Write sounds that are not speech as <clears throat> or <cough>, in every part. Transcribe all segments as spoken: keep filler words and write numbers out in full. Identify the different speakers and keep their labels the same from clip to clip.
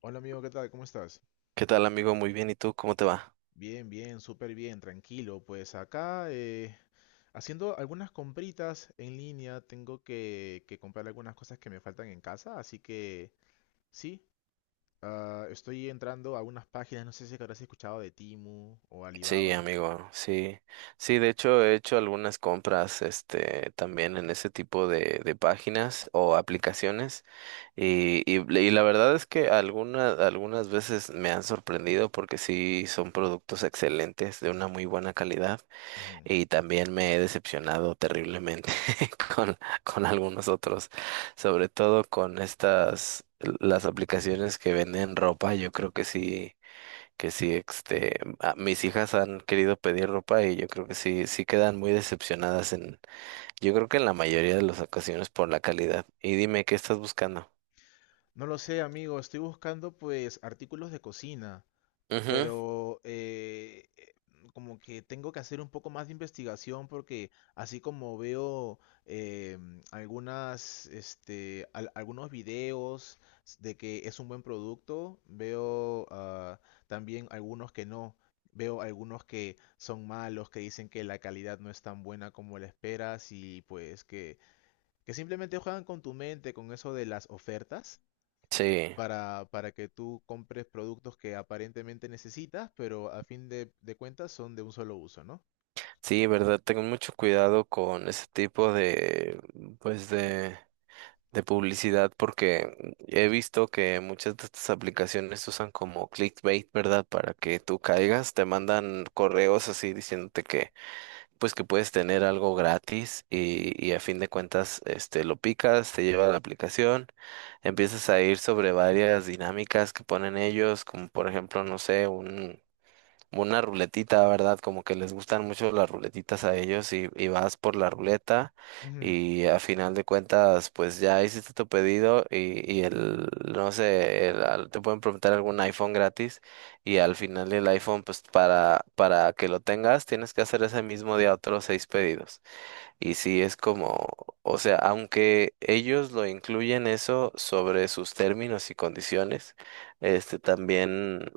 Speaker 1: Hola amigo, ¿qué tal? ¿Cómo estás?
Speaker 2: ¿Qué tal, amigo? Muy bien. ¿Y tú? ¿Cómo te va?
Speaker 1: Bien, bien, súper bien, tranquilo. Pues acá eh, haciendo algunas compritas en línea, tengo que, que comprar algunas cosas que me faltan en casa, así que sí, ah, estoy entrando a unas páginas, no sé si habrás escuchado de Timu o
Speaker 2: Sí,
Speaker 1: Alibaba.
Speaker 2: amigo. Sí. Sí, de hecho he hecho algunas compras, este, también en ese tipo de, de páginas o aplicaciones. Y, y, y la verdad es que algunas, algunas veces me han sorprendido porque sí son productos excelentes, de una muy buena calidad.
Speaker 1: Ujú.
Speaker 2: Y también me he decepcionado terriblemente <laughs> con, con algunos otros, sobre todo con estas, las aplicaciones que venden ropa. Yo creo que sí. Que sí, este, a- mis hijas han querido pedir ropa y yo creo que sí, sí quedan muy decepcionadas en, yo creo que en la mayoría de las ocasiones por la calidad. Y dime, ¿qué estás buscando?
Speaker 1: No lo sé, amigo, estoy buscando pues artículos de cocina.
Speaker 2: Ujú.
Speaker 1: Pero eh, eh, como que tengo que hacer un poco más de investigación porque así como veo em, algunas, este, al- algunos videos de que es un buen producto, veo ah, también algunos que no. Veo algunos que son malos, que dicen que la calidad no es tan buena como la esperas y pues que, que simplemente juegan con tu mente, con eso de las ofertas
Speaker 2: Sí,
Speaker 1: para, para que tú compres productos que aparentemente necesitas, pero a fin de, de cuentas son de un solo uso, ¿no?
Speaker 2: sí, verdad, tengo mucho cuidado con ese tipo de, pues de, de publicidad porque he visto que muchas de estas aplicaciones usan como clickbait, ¿verdad? Para que tú caigas, te mandan correos así diciéndote que pues que puedes tener algo gratis y, y a fin de cuentas, este, lo picas, te lleva a la aplicación, empiezas a ir sobre varias dinámicas que ponen ellos, como por ejemplo, no sé, un una ruletita, ¿verdad? Como que les gustan mucho las ruletitas a ellos y, y vas por la ruleta
Speaker 1: Ujú,
Speaker 2: y a final de cuentas, pues ya hiciste tu pedido y, y el, no sé, el- al- te pueden preguntar algún iPhone gratis y al final del iPhone, pues para, para que lo tengas, tienes que hacer ese mismo día otros seis pedidos. Y sí, es como, o sea, aunque ellos lo incluyen eso sobre sus términos y condiciones, este también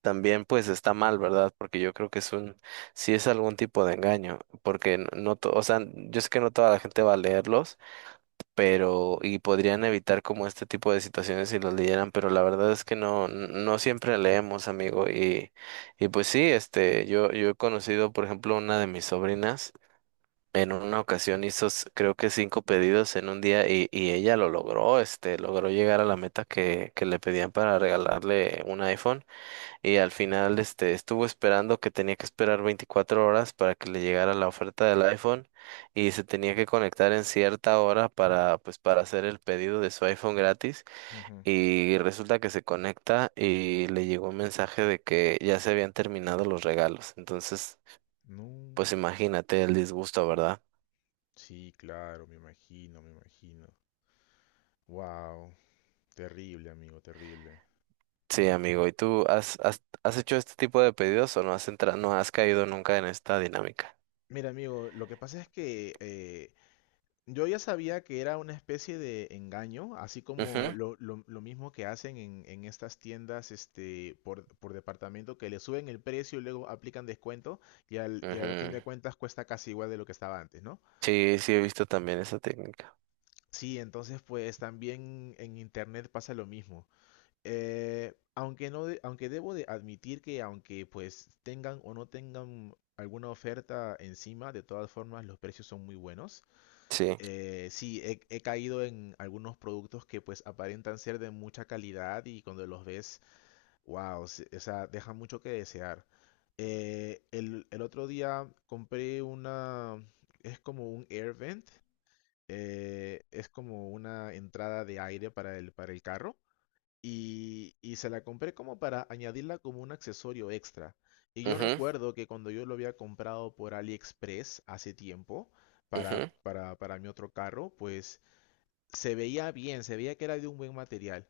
Speaker 2: también pues está mal, ¿verdad? Porque yo creo que es un, sí es algún tipo de engaño, porque n- no, to- o sea, yo sé que no toda la gente va a leerlos, pero, y podrían evitar como este tipo de situaciones si los leyeran, pero la verdad es que no, n- no siempre leemos, amigo, y, y pues sí, este, yo, yo he conocido, por ejemplo, una de mis sobrinas. En una ocasión hizo, s- creo que cinco pedidos en un día y, y ella lo logró, este, logró llegar a la meta que, que le pedían para regalarle un iPhone. Y al final, este, estuvo esperando que tenía que esperar veinticuatro horas para que le llegara la oferta del iPhone y se tenía que conectar en cierta hora para, pues, para hacer el pedido de su iPhone gratis.
Speaker 1: ujú.
Speaker 2: Y resulta que se conecta y le llegó un mensaje de que ya se habían terminado los regalos. Entonces,
Speaker 1: No.
Speaker 2: pues imagínate el disgusto, ¿verdad?
Speaker 1: Sí, claro, me imagino, me imagino. Wow, terrible, amigo, terrible.
Speaker 2: Sí, amigo. ¿Y tú has, has, has hecho este tipo de pedidos o no has entrado, no has caído nunca en esta dinámica?
Speaker 1: Mira, amigo, lo que pasa es que eh, yo ya sabía que era una especie de engaño, así como
Speaker 2: Ujú,
Speaker 1: lo, lo- lo mismo que hacen en, en estas tiendas este, por, por departamento, que le suben el precio y luego aplican descuento y al, y al fin
Speaker 2: ujú.
Speaker 1: de cuentas cuesta casi igual de lo que estaba antes, ¿no?
Speaker 2: Sí, sí he visto también esa técnica.
Speaker 1: Sí, entonces pues también en internet pasa lo mismo. Eh, aunque no, de- aunque debo de admitir que aunque pues tengan o no tengan alguna oferta encima, de todas formas los precios son muy buenos.
Speaker 2: Sí.
Speaker 1: Eh, sí, he, he caído en algunos productos que pues aparentan ser de mucha calidad y cuando los ves, wow, se- o sea, dejan mucho que desear. Eh, el, el otro día compré una, es como un air vent, eh, es como una entrada de aire para el, para el carro y, y se la compré como para añadirla como un accesorio extra. Y yo
Speaker 2: Ujú,
Speaker 1: recuerdo que cuando yo lo había comprado por AliExpress hace tiempo para,
Speaker 2: ujú,
Speaker 1: para, para mi otro carro, pues se veía bien, se veía que era de un buen material.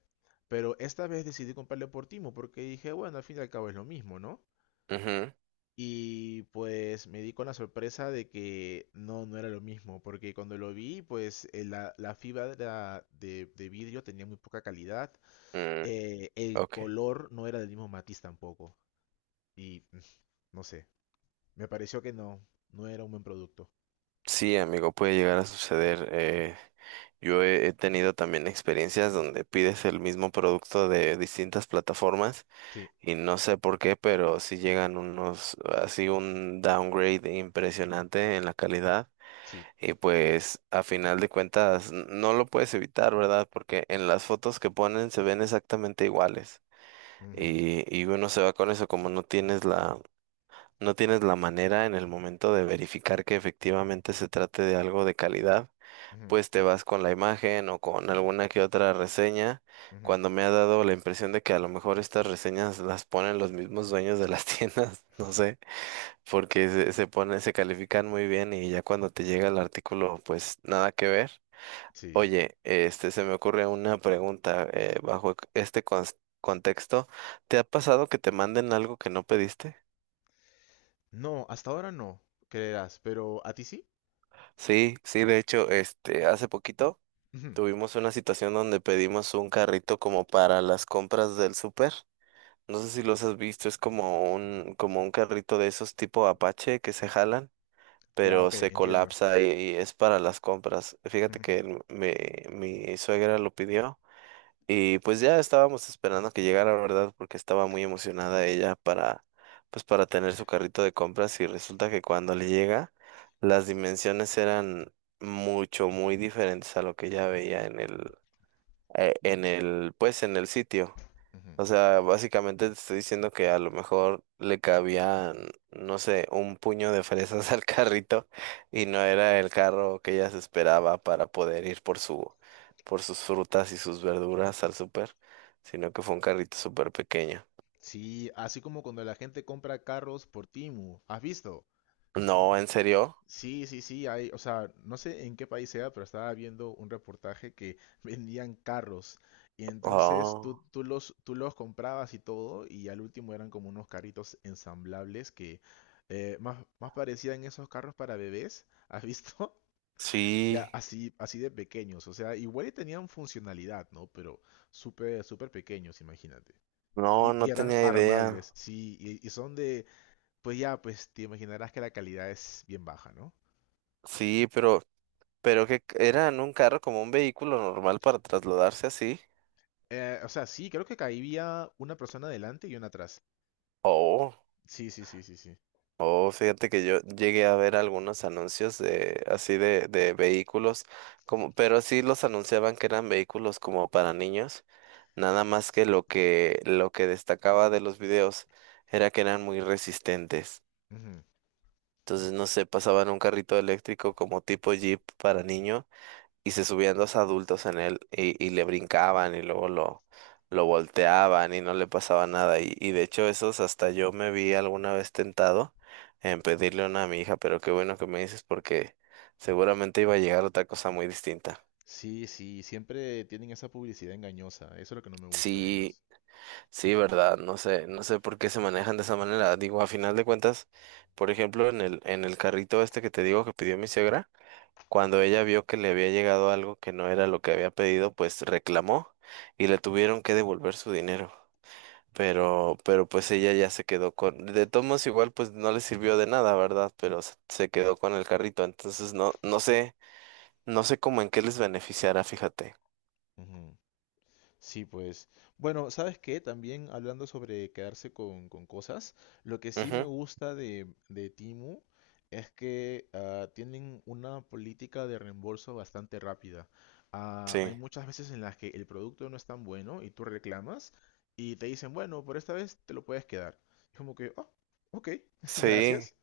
Speaker 1: Pero esta vez decidí comprarle por Timo porque dije, bueno, al fin y al cabo es lo mismo, ¿no?
Speaker 2: ujú,
Speaker 1: Y pues me di con la sorpresa de que no, no era lo mismo, porque cuando lo vi, pues eh, la, la fibra de, de vidrio tenía muy poca calidad,
Speaker 2: mm,
Speaker 1: eh, el
Speaker 2: ok.
Speaker 1: color no era del mismo matiz tampoco, y <laughs> mm, no sé, me pareció que no, no era un buen producto.
Speaker 2: Sí, amigo, puede llegar a suceder. eh, yo he, he tenido también experiencias donde pides el mismo producto de distintas plataformas
Speaker 1: Sí,
Speaker 2: y no sé por qué, pero sí llegan unos, así un downgrade impresionante en la calidad.
Speaker 1: sí,
Speaker 2: Y pues a final de cuentas n- no lo puedes evitar, ¿verdad? Porque en las fotos que ponen se ven exactamente iguales.
Speaker 1: ujú,
Speaker 2: Y, y uno se va con eso, como no tienes la no tienes la manera en el momento de verificar que efectivamente se trate de algo de calidad,
Speaker 1: ujú,
Speaker 2: pues te vas con la imagen o con alguna que otra reseña,
Speaker 1: ujú,
Speaker 2: cuando me ha dado la impresión de que a lo mejor estas reseñas las ponen los mismos dueños de las <laughs> tiendas, no sé, porque se, se pone, se califican muy bien y ya cuando te llega el artículo, pues nada que ver.
Speaker 1: sí.
Speaker 2: Oye, este, se me ocurre una pregunta eh, bajo este cons- contexto. ¿Te ha pasado que te manden algo que no pediste?
Speaker 1: No, hasta ahora no, creerás, pero ¿a ti sí?
Speaker 2: Sí, sí, de hecho, este, hace poquito
Speaker 1: Ujú.
Speaker 2: tuvimos una situación donde pedimos un carrito como para las compras del súper. No sé si los has visto, es como un, como un carrito de esos tipo Apache que se jalan,
Speaker 1: Ya,
Speaker 2: pero
Speaker 1: ok,
Speaker 2: se
Speaker 1: entiendo.
Speaker 2: colapsa y, y es para las compras. Fíjate
Speaker 1: Ujú,
Speaker 2: que el- mi, mi suegra lo pidió. Y pues ya estábamos esperando que llegara, ¿verdad? Porque estaba muy emocionada ella para, pues para tener su carrito de compras y resulta que cuando le llega, las dimensiones eran mucho, muy diferentes a lo que ella veía en el, eh, en el, pues en el sitio.
Speaker 1: ujú.
Speaker 2: O sea, básicamente te estoy diciendo que a lo mejor le cabían, no sé, un puño de fresas <laughs> al carrito y no era el carro que ella se esperaba para poder ir por su, por sus frutas y sus verduras al súper, sino que fue un carrito súper pequeño.
Speaker 1: Sí, así como cuando la gente compra carros por Timu. ¿Has visto?
Speaker 2: No, ¿en serio?
Speaker 1: Sí, sí, sí, hay, o sea, no sé en qué país sea, pero estaba viendo un reportaje que <laughs> vendían carros. Y entonces tú,
Speaker 2: Oh,
Speaker 1: tú los, tú los comprabas y todo, y al último eran como unos carritos ensamblables que eh, más, más parecían esos carros para bebés, ¿has visto? <laughs> Ya
Speaker 2: sí.
Speaker 1: así, así de pequeños, o sea, igual y tenían funcionalidad, ¿no? Pero súper, súper pequeños, imagínate. Y,
Speaker 2: No,
Speaker 1: y
Speaker 2: no
Speaker 1: eran
Speaker 2: tenía idea.
Speaker 1: armables, sí, y, y son de, pues ya, pues te imaginarás que la calidad es bien baja, ¿no?
Speaker 2: Sí, pero, pero que c- era en un carro como un vehículo normal para trasladarse así.
Speaker 1: Eh, o sea, sí, creo que caía una persona adelante y una atrás.
Speaker 2: Oh.
Speaker 1: Sí, sí, sí, sí, sí.
Speaker 2: Oh, fíjate que yo llegué a ver algunos anuncios de así de, de vehículos, como, pero sí los anunciaban que eran vehículos como para niños, nada más que lo que lo que destacaba de los videos era que eran muy resistentes.
Speaker 1: Ujú.
Speaker 2: Entonces, no sé, pasaban un carrito eléctrico como tipo Jeep para niños y se subían dos adultos en él y, y le brincaban y luego lo, lo volteaban y no le pasaba nada. Y, y de hecho esos hasta yo me vi alguna vez tentado en pedirle una a mi hija, pero qué bueno que me dices porque seguramente iba a llegar otra cosa muy distinta.
Speaker 1: Sí, sí, siempre tienen esa publicidad engañosa. Eso es lo que no me gusta de
Speaker 2: Sí,
Speaker 1: ellos.
Speaker 2: sí, verdad, no sé, no sé por qué se manejan de esa manera. Digo, a final de cuentas, por ejemplo, en el, en el carrito este que te digo que pidió mi suegra. Cuando ella vio que le había llegado algo que no era lo que había pedido, pues reclamó y le tuvieron que devolver su dinero. Pero, pero pues ella ya se quedó con, de todos modos igual pues no le sirvió de nada, ¿verdad? Pero se se quedó con el carrito. Entonces no, no sé, no sé cómo en qué les beneficiará, fíjate.
Speaker 1: Sí, pues. Bueno, ¿sabes qué? También hablando sobre quedarse con, con cosas, lo que sí me
Speaker 2: Ujú.
Speaker 1: gusta de, de Temu es que ah, tienen una política de reembolso bastante rápida. Ah, hay
Speaker 2: Sí,
Speaker 1: muchas veces en las que el producto no es tan bueno y tú reclamas y te dicen, bueno, por esta vez te lo puedes quedar. Es como que, oh, ok, <laughs>
Speaker 2: sí,
Speaker 1: gracias,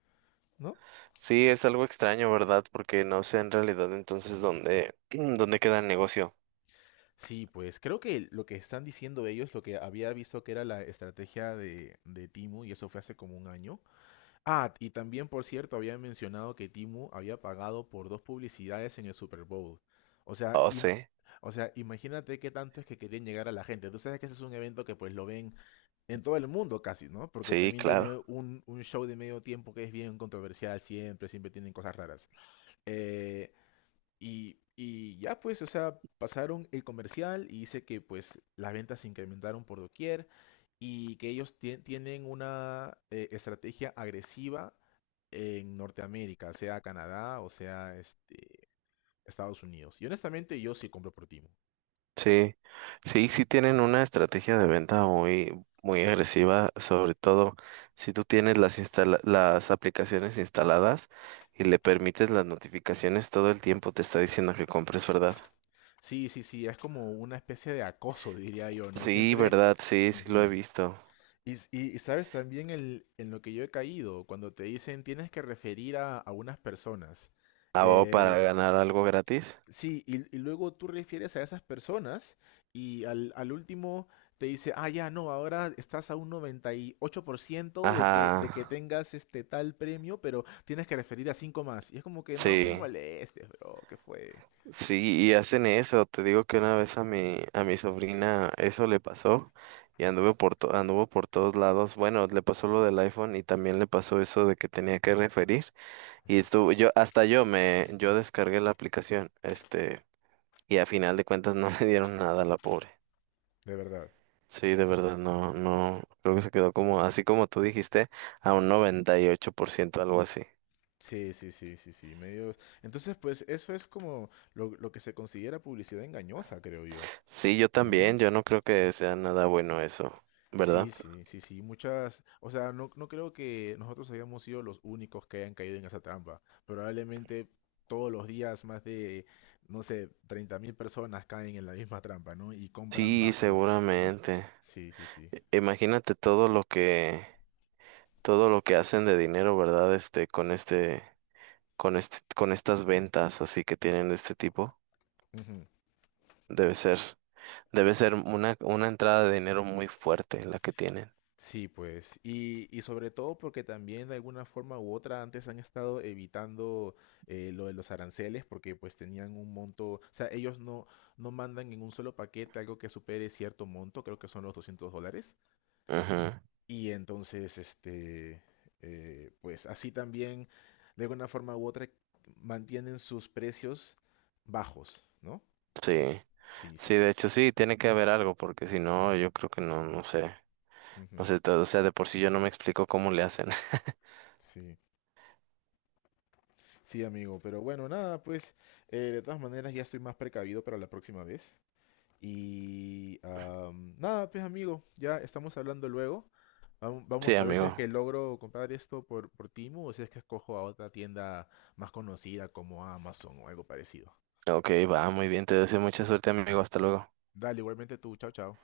Speaker 1: ¿no?
Speaker 2: sí, es algo extraño, ¿verdad? Porque no sé en realidad entonces dónde, <clears throat> dónde queda el negocio.
Speaker 1: Sí, pues creo que lo que están diciendo ellos, lo que había visto que era la estrategia de, de Temu, y eso fue hace como un año. Ah, y también, por cierto, había mencionado que Timu había pagado por dos publicidades en el Super Bowl. O sea,
Speaker 2: Oh,
Speaker 1: im-
Speaker 2: sí,
Speaker 1: o sea, imagínate qué tanto es que querían llegar a la gente. Tú sabes que ese es un evento que pues lo ven en todo el mundo casi, ¿no? Porque
Speaker 2: sí,
Speaker 1: también
Speaker 2: claro.
Speaker 1: tiene un, un show de medio tiempo que es bien controversial siempre, siempre tienen cosas raras. Eh, y, y ya pues, o sea, pasaron el comercial y dice que pues las ventas se incrementaron por doquier y que ellos tie- tienen una eh, estrategia agresiva en Norteamérica, sea Canadá o sea este, Estados Unidos. Y honestamente yo sí compro por Timo.
Speaker 2: Sí, sí, sí tienen una estrategia de venta muy, muy agresiva, sobre todo si tú tienes las instala- las aplicaciones instaladas y le permites las notificaciones, todo el tiempo te está diciendo que compres, ¿verdad?
Speaker 1: Sí, sí, sí, es como una especie de acoso, <laughs> diría yo, ¿no?
Speaker 2: Sí,
Speaker 1: Siempre...
Speaker 2: ¿verdad? Sí, sí lo he
Speaker 1: Ujú.
Speaker 2: visto.
Speaker 1: Y, s- y- y sabes también el- en lo que yo he caído, cuando te dicen tienes que referir a, a unas personas.
Speaker 2: Ah, o
Speaker 1: Eh,
Speaker 2: para ganar algo gratis.
Speaker 1: sí, y, y luego tú refieres a esas personas y al, al último te dice, ah, ya, no, ahora estás a un noventa y ocho por ciento de que, de que
Speaker 2: Ajá,
Speaker 1: tengas este tal premio, pero tienes que referir a cinco más. Y es como que no me
Speaker 2: sí.
Speaker 1: molestes, bro, ¿qué fue?
Speaker 2: Sí, y hacen eso. Te digo que una vez a mi, a mi sobrina eso le pasó y anduvo por to- anduvo por todos lados. Bueno, le pasó lo del iPhone y también le pasó eso de que tenía que referir. Y estuvo, yo, hasta yo me, yo descargué la aplicación, este, y a final de cuentas no <laughs> le dieron nada a la pobre.
Speaker 1: De verdad.
Speaker 2: Sí, de verdad, no, no, creo que se quedó como, así como tú dijiste, a un noventa y ocho por ciento, algo así.
Speaker 1: Sí, sí, sí, sí, sí, medio... Entonces, pues eso es como lo, lo que se considera publicidad engañosa, creo yo,
Speaker 2: Sí, yo
Speaker 1: ¿no?
Speaker 2: también, yo no creo que sea nada bueno eso,
Speaker 1: Sí,
Speaker 2: ¿verdad?
Speaker 1: sí, sí, sí, muchas, o sea, no, no creo que nosotros hayamos sido los únicos que hayan caído en esa trampa. Probablemente todos los días más de, no sé, treinta mil personas caen en la misma trampa, ¿no? Y compran
Speaker 2: Sí,
Speaker 1: bajo, ¿no?
Speaker 2: seguramente.
Speaker 1: Sí, sí, sí.
Speaker 2: Imagínate todo lo que, todo lo que hacen de dinero, ¿verdad? Este, con este, con este, con estas ventas así que tienen de este tipo.
Speaker 1: Ujú.
Speaker 2: Debe ser, debe ser una, una entrada de dinero muy fuerte la que tienen.
Speaker 1: Sí, pues, y, y sobre todo porque también de alguna forma u otra antes han estado evitando eh, lo de los aranceles porque pues tenían un monto, o sea, ellos no, no mandan en un solo paquete algo que supere cierto monto, creo que son los doscientos dólares.
Speaker 2: Ujú.
Speaker 1: Y entonces, este, eh, pues así también, de alguna forma u otra, mantienen sus precios bajos, ¿no?
Speaker 2: Sí,
Speaker 1: Sí, sí,
Speaker 2: sí,
Speaker 1: sí.
Speaker 2: de hecho sí, tiene que haber algo, porque si no, yo creo que no, no sé. No
Speaker 1: Ujú.
Speaker 2: sé, todo, o sea, de por sí yo no me explico cómo le hacen. <laughs>
Speaker 1: Sí, sí, amigo. Pero bueno, nada, pues, eh, de todas maneras ya estoy más precavido para la próxima vez. Y am, nada, pues, amigo, ya estamos hablando luego. Vam-
Speaker 2: Sí,
Speaker 1: Vamos a ver si es
Speaker 2: amigo.
Speaker 1: que logro comprar esto por, por Temu o si es que escojo a otra tienda más conocida como Amazon o algo parecido.
Speaker 2: Ok, va, muy bien, te deseo mucha suerte, amigo. Hasta luego.
Speaker 1: Dale, igualmente tú. Chao, chao.